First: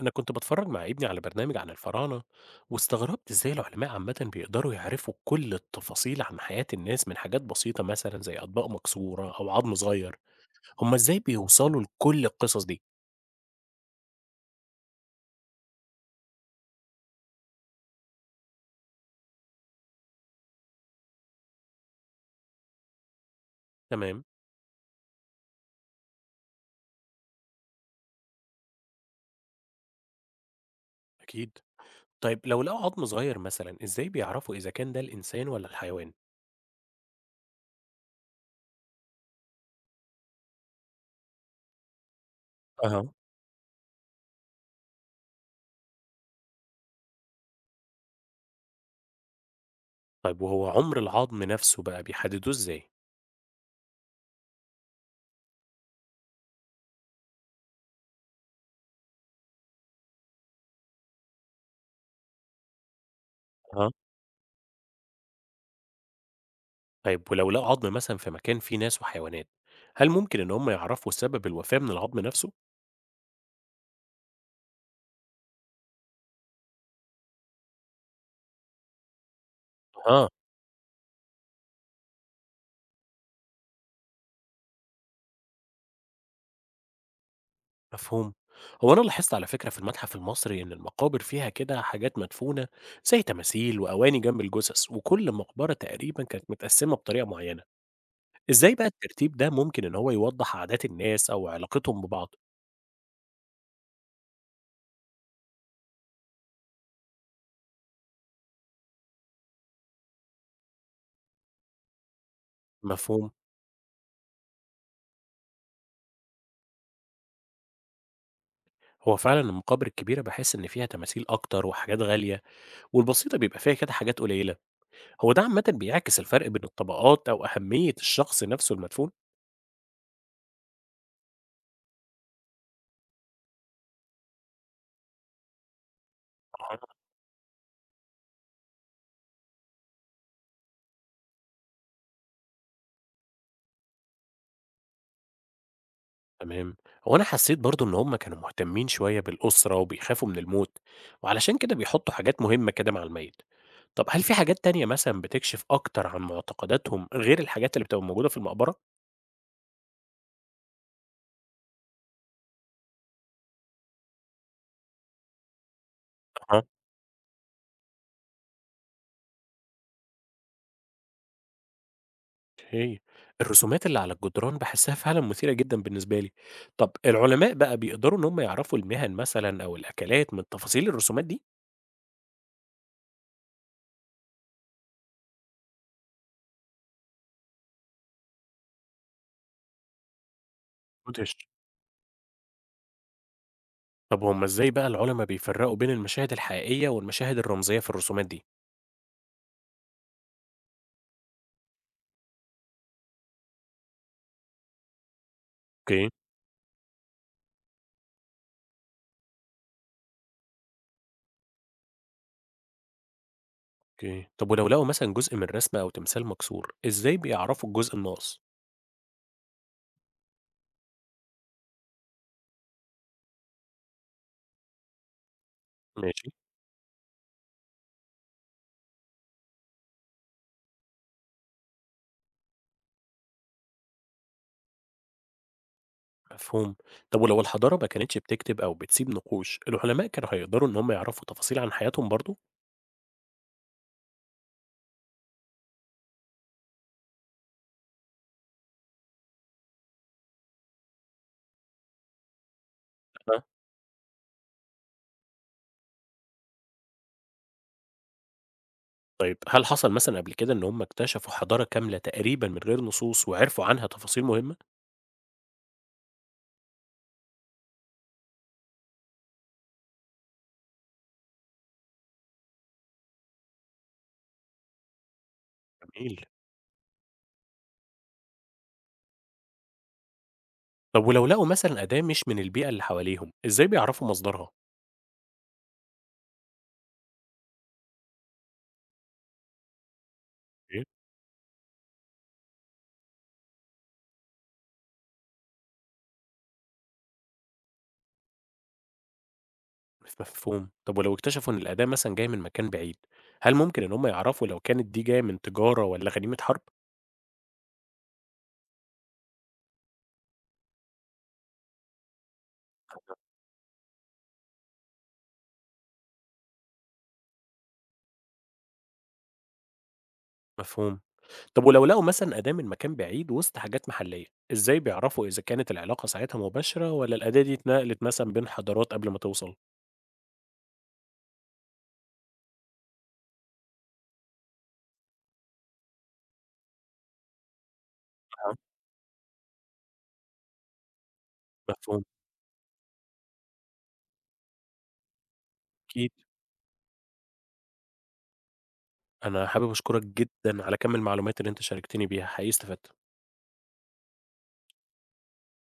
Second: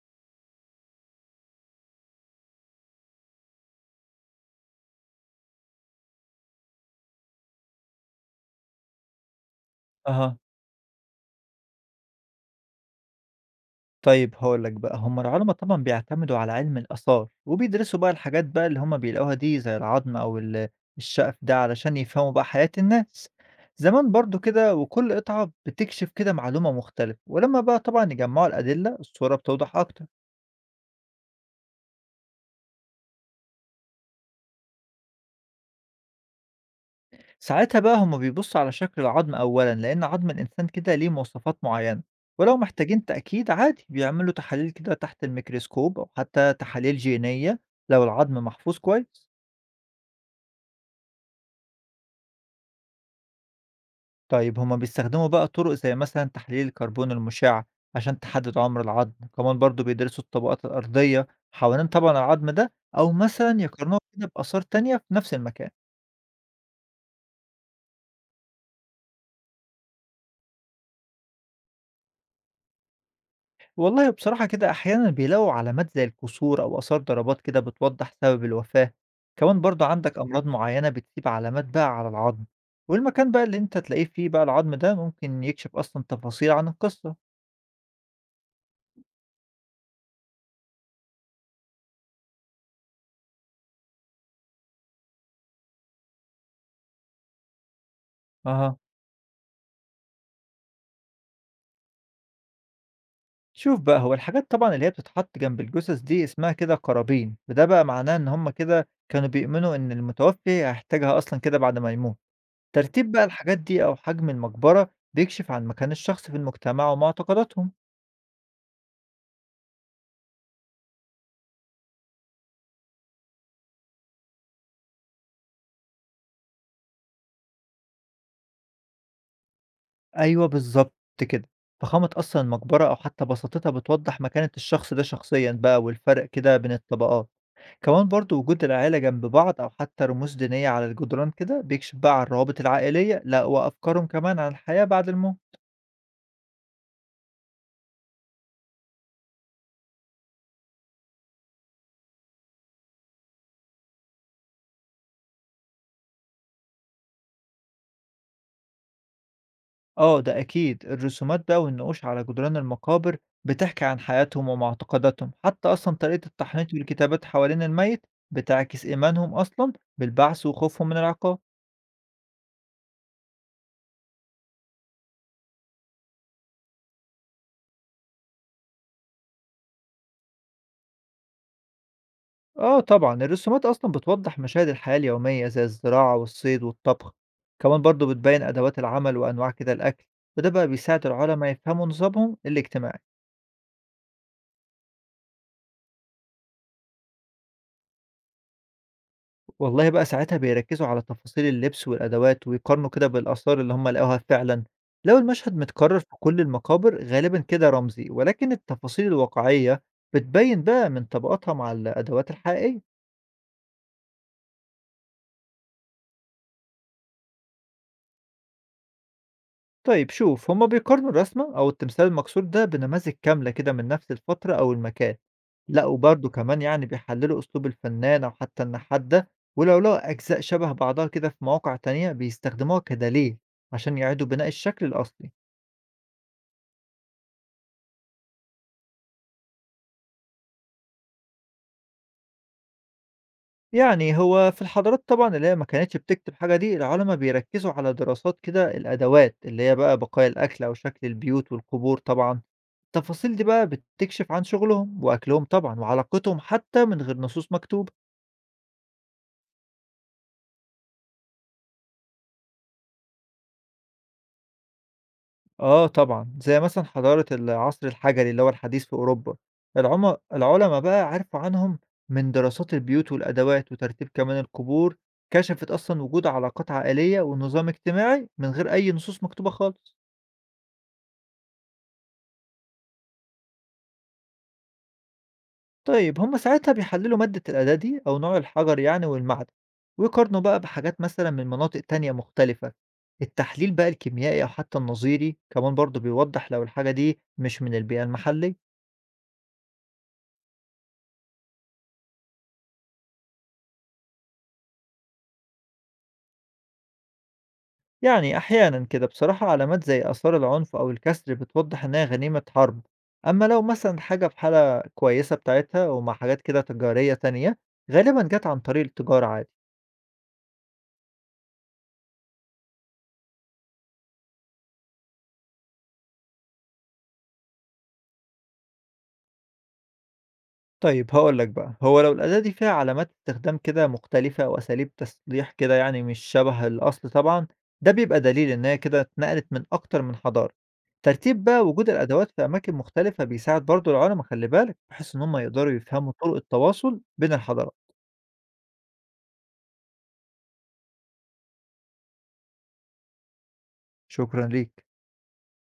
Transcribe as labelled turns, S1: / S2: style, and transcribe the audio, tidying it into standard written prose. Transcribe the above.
S1: أنا كنت بتفرج مع ابني على برنامج عن الفراعنة، واستغربت إزاي العلماء عامة بيقدروا يعرفوا كل التفاصيل عن حياة الناس من حاجات بسيطة مثلا زي أطباق مكسورة أو عظم صغير.
S2: أها،
S1: هما إزاي بيوصلوا لكل القصص دي؟
S2: طيب هاقول لك بقى، هم العُلَما طبعًا بيعتمدوا على علم الآثار، وبيدرسوا بقى الحاجات بقى اللي هم بيلاقوها دي زي العضم أو ال الشَّقْف ده علشان يفهموا بقى حياة الناس. زمان
S1: تمام.
S2: برضه كده وكل قطعة بتكشف كده معلومة مختلفة، ولمّا بقى طبعًا يجمّعوا الأدلة الصورة بتوضح أكتر.
S1: أكيد. طيب لو لقوا عظم صغير مثلا إزاي بيعرفوا إذا كان ده الإنسان ولا الحيوان؟
S2: ساعتها بقى هم بيبصوا على شكل العضم أولًا، لإن عضم الإنسان كده ليه مواصفات معيّنة، ولو
S1: اها.
S2: محتاجين تأكيد عادي بيعملوا تحاليل كده تحت الميكروسكوب أو حتى تحاليل جينية لو العضم محفوظ كويس.
S1: طيب وهو عمر العظم نفسه بقى بيحددوه إزاي؟
S2: طيب هما بيستخدموا بقى طرق زي مثلًا تحليل الكربون المشع عشان تحدد عمر العظم، وكمان برضه بيدرسوا الطبقات الأرضية حوالين طبعًا العظم ده، أو مثلًا
S1: اها.
S2: يقارنوها كده بآثار تانية في نفس المكان.
S1: طيب ولو لقوا عظم مثلا في مكان فيه ناس وحيوانات، هل ممكن إن هم يعرفوا سبب الوفاة من العظم نفسه؟
S2: والله بصراحة كده أحيانًا بيلاقوا علامات زي الكسور أو آثار ضربات كده بتوضح سبب الوفاة. كمان برضه عندك
S1: اه.
S2: أمراض معينة بتسيب علامات بقى على العظم، والمكان بقى اللي أنت تلاقيه فيه بقى العظم ده ممكن يكشف أصلًا تفاصيل عن القصة.
S1: مفهوم. هو أنا لاحظت على فكرة في المتحف المصري إن المقابر فيها كده حاجات مدفونة زي تماثيل وأواني جنب الجثث، وكل مقبرة تقريبا كانت متقسمة بطريقة معينة. إزاي
S2: أها.
S1: بقى الترتيب ده ممكن إن هو يوضح عادات الناس أو علاقتهم ببعض؟
S2: شوف بقى هو الحاجات طبعًا اللي هي بتتحط جنب الجثث دي اسمها كده قرابين، وده بقى معناه إن هم كده كانوا بيؤمنوا إن المتوفي هيحتاجها أصلًا كده بعد ما يموت. ترتيب بقى
S1: مفهوم.
S2: الحاجات دي أو حجم المقبرة بيكشف عن مكان الشخص في المجتمع ومعتقداتهم.
S1: هو فعلا المقابر الكبيرة بحس إن فيها تماثيل أكتر وحاجات غالية، والبسيطة بيبقى فيها كده حاجات قليلة. هو ده عامة بيعكس الفرق بين الطبقات أو أهمية الشخص نفسه المدفون؟
S2: أيوه بالضبط كده، فخامة أصلًا المقبرة أو حتى بساطتها بتوضح مكانة الشخص ده شخصيًا بقى والفرق كده بين الطبقات. كمان برضه وجود العيلة جنب بعض أو حتى رموز دينية على الجدران كده بيكشف بقى عن الروابط العائلية، لأ وأفكارهم كمان عن الحياة بعد الموت.
S1: تمام. هو أنا حسيت برضو إن هما كانوا مهتمين شوية بالأسرة وبيخافوا من الموت، وعلشان كده بيحطوا حاجات مهمة كده مع الميت. طب هل في حاجات تانية مثلا بتكشف أكتر عن معتقداتهم غير الحاجات اللي بتبقى موجودة في المقبرة؟
S2: آه، ده أكيد الرسومات بقى والنقوش على جدران المقابر بتحكي عن حياتهم ومعتقداتهم، حتى أصلا طريقة
S1: أه.
S2: التحنيط والكتابات حوالين الميت بتعكس إيمانهم أصلا بالبعث وخوفهم من العقاب.
S1: هي الرسومات اللي على الجدران بحسها فعلا مثيرة جدا بالنسبة لي. طب العلماء بقى بيقدروا إن هم يعرفوا المهن مثلا أو الأكلات من تفاصيل الرسومات دي؟
S2: آه طبعا الرسومات أصلا بتوضح مشاهد الحياة اليومية زي الزراعة والصيد والطبخ، كمان برضه بتبين أدوات العمل وأنواع كده الأكل، وده بقى بيساعد
S1: مدهش.
S2: العلماء يفهموا نظامهم الاجتماعي.
S1: طب هم إزاي بقى العلماء بيفرقوا بين المشاهد الحقيقية والمشاهد الرمزية في الرسومات دي؟
S2: والله بقى ساعتها بيركّزوا على تفاصيل اللبس والأدوات، ويقارنوا كده بالآثار اللي هم لقوها فعلًا. لو المشهد متكرر في
S1: اوكي.
S2: كل المقابر غالبًا كده رمزي، ولكن التفاصيل الواقعية بتبين بقى من طبقاتها مع الأدوات الحقيقية.
S1: أوكي. طب ولو لقوا مثلًا جزء من رسمة أو تمثال مكسور، إزاي بيعرفوا الجزء الناقص؟
S2: طيب شوف، هم بيقارنوا الرسمة أو التمثال المكسور ده بنماذج كاملة كده من نفس الفترة أو المكان. لأ وبرضه
S1: ماشي.
S2: كمان يعني بيحللوا أسلوب الفنان أو حتى النحات ده، ولو لقوا أجزاء شبه بعضها كده في مواقع تانية بيستخدموها كدليل عشان يعيدوا بناء الشكل الأصلي.
S1: مفهوم. طب ولو الحضارة ما كانتش بتكتب أو بتسيب نقوش، العلماء كانوا هيقدروا إن هم يعرفوا تفاصيل عن حياتهم برضه؟
S2: يعني هو في الحضارات طبعًا اللي هي ما كانتش بتكتب حاجة دي، العُلَما بيركّزوا على دراسات كده الأدوات، اللي هي بقى بقايا الأكل أو شكل البيوت والقبور طبعًا، التفاصيل
S1: أها.
S2: دي بقى بتكشف عن شغلهم وأكلهم طبعًا وعلاقتهم حتى من غير نصوص مكتوبة.
S1: طيب هل حصل مثلًا قبل كده إن هم اكتشفوا حضارة كاملة تقريبًا من غير نصوص وعرفوا عنها تفاصيل مهمة؟
S2: آه طبعًا، زي مثلًا حضارة العصر الحجري اللي هو الحديث في أوروبا، العُلَما بقى عرفوا عنهم من دراسات البيوت والأدوات وترتيب كمان القبور، كشفت أصلًا
S1: جميل.
S2: وجود علاقات عائلية ونظام اجتماعي من غير أي نصوص مكتوبة خالص.
S1: طب ولو لقوا مثلًا أداة مش من البيئة اللي حواليهم، إزاي بيعرفوا مصدرها؟
S2: طيب هم ساعتها بيحللوا مادة الأداة دي أو نوع الحجر يعني والمعدن، ويقارنوا بقى
S1: أوكي.
S2: بحاجات مثلا من مناطق تانية مختلفة. التحليل بقى الكيميائي أو حتى النظيري كمان برضه بيوضح لو الحاجة دي مش من البيئة المحلية.
S1: مفهوم. طب ولو اكتشفوا إن الأداة مثلًا جاية من مكان بعيد، هل ممكن إن هم يعرفوا لو كانت دي جاية من تجارة والّا غنيمة حرب؟
S2: يعني أحيانا كده بصراحة علامات زي آثار العنف أو الكسر بتوضح إنها غنيمة حرب، أما لو مثلا حاجة في حالة كويسة بتاعتها ومع حاجات كده تجارية تانية غالبا جت عن طريق التجارة عادي.
S1: مفهوم. طب ولو لقوا مثلًا أداة من مكان بعيد وسط حاجات محلية، إزاي بيعرفوا إذا كانت العلاقة ساعتها مباشرة والّا الأداة دي اتنقلت مثلًا بين حضارات قبل ما توصل؟
S2: طيب هاقول لك بقى، هو لو الأداة دي فيها علامات استخدام كده مختلفة أو أساليب تصليح كده يعني مش شبه الأصل طبعًا، ده بيبقى دليل
S1: أها.
S2: إن هي كده اتنقلت من أكتر من حضارة. ترتيب بقى وجود
S1: مفهوم،
S2: الأدوات في أماكن مختلفة بيساعد برضه العلما خلّي بالك، بحيث إن هم يقدروا
S1: أكيد.
S2: يفهموا طرق التواصل بين الحضارات.
S1: أنا حابب أشكرك جدًا على كم المعلومات اللي أنت شاركتني بيها، حقيقي استفدت.
S2: شكرًا ليك.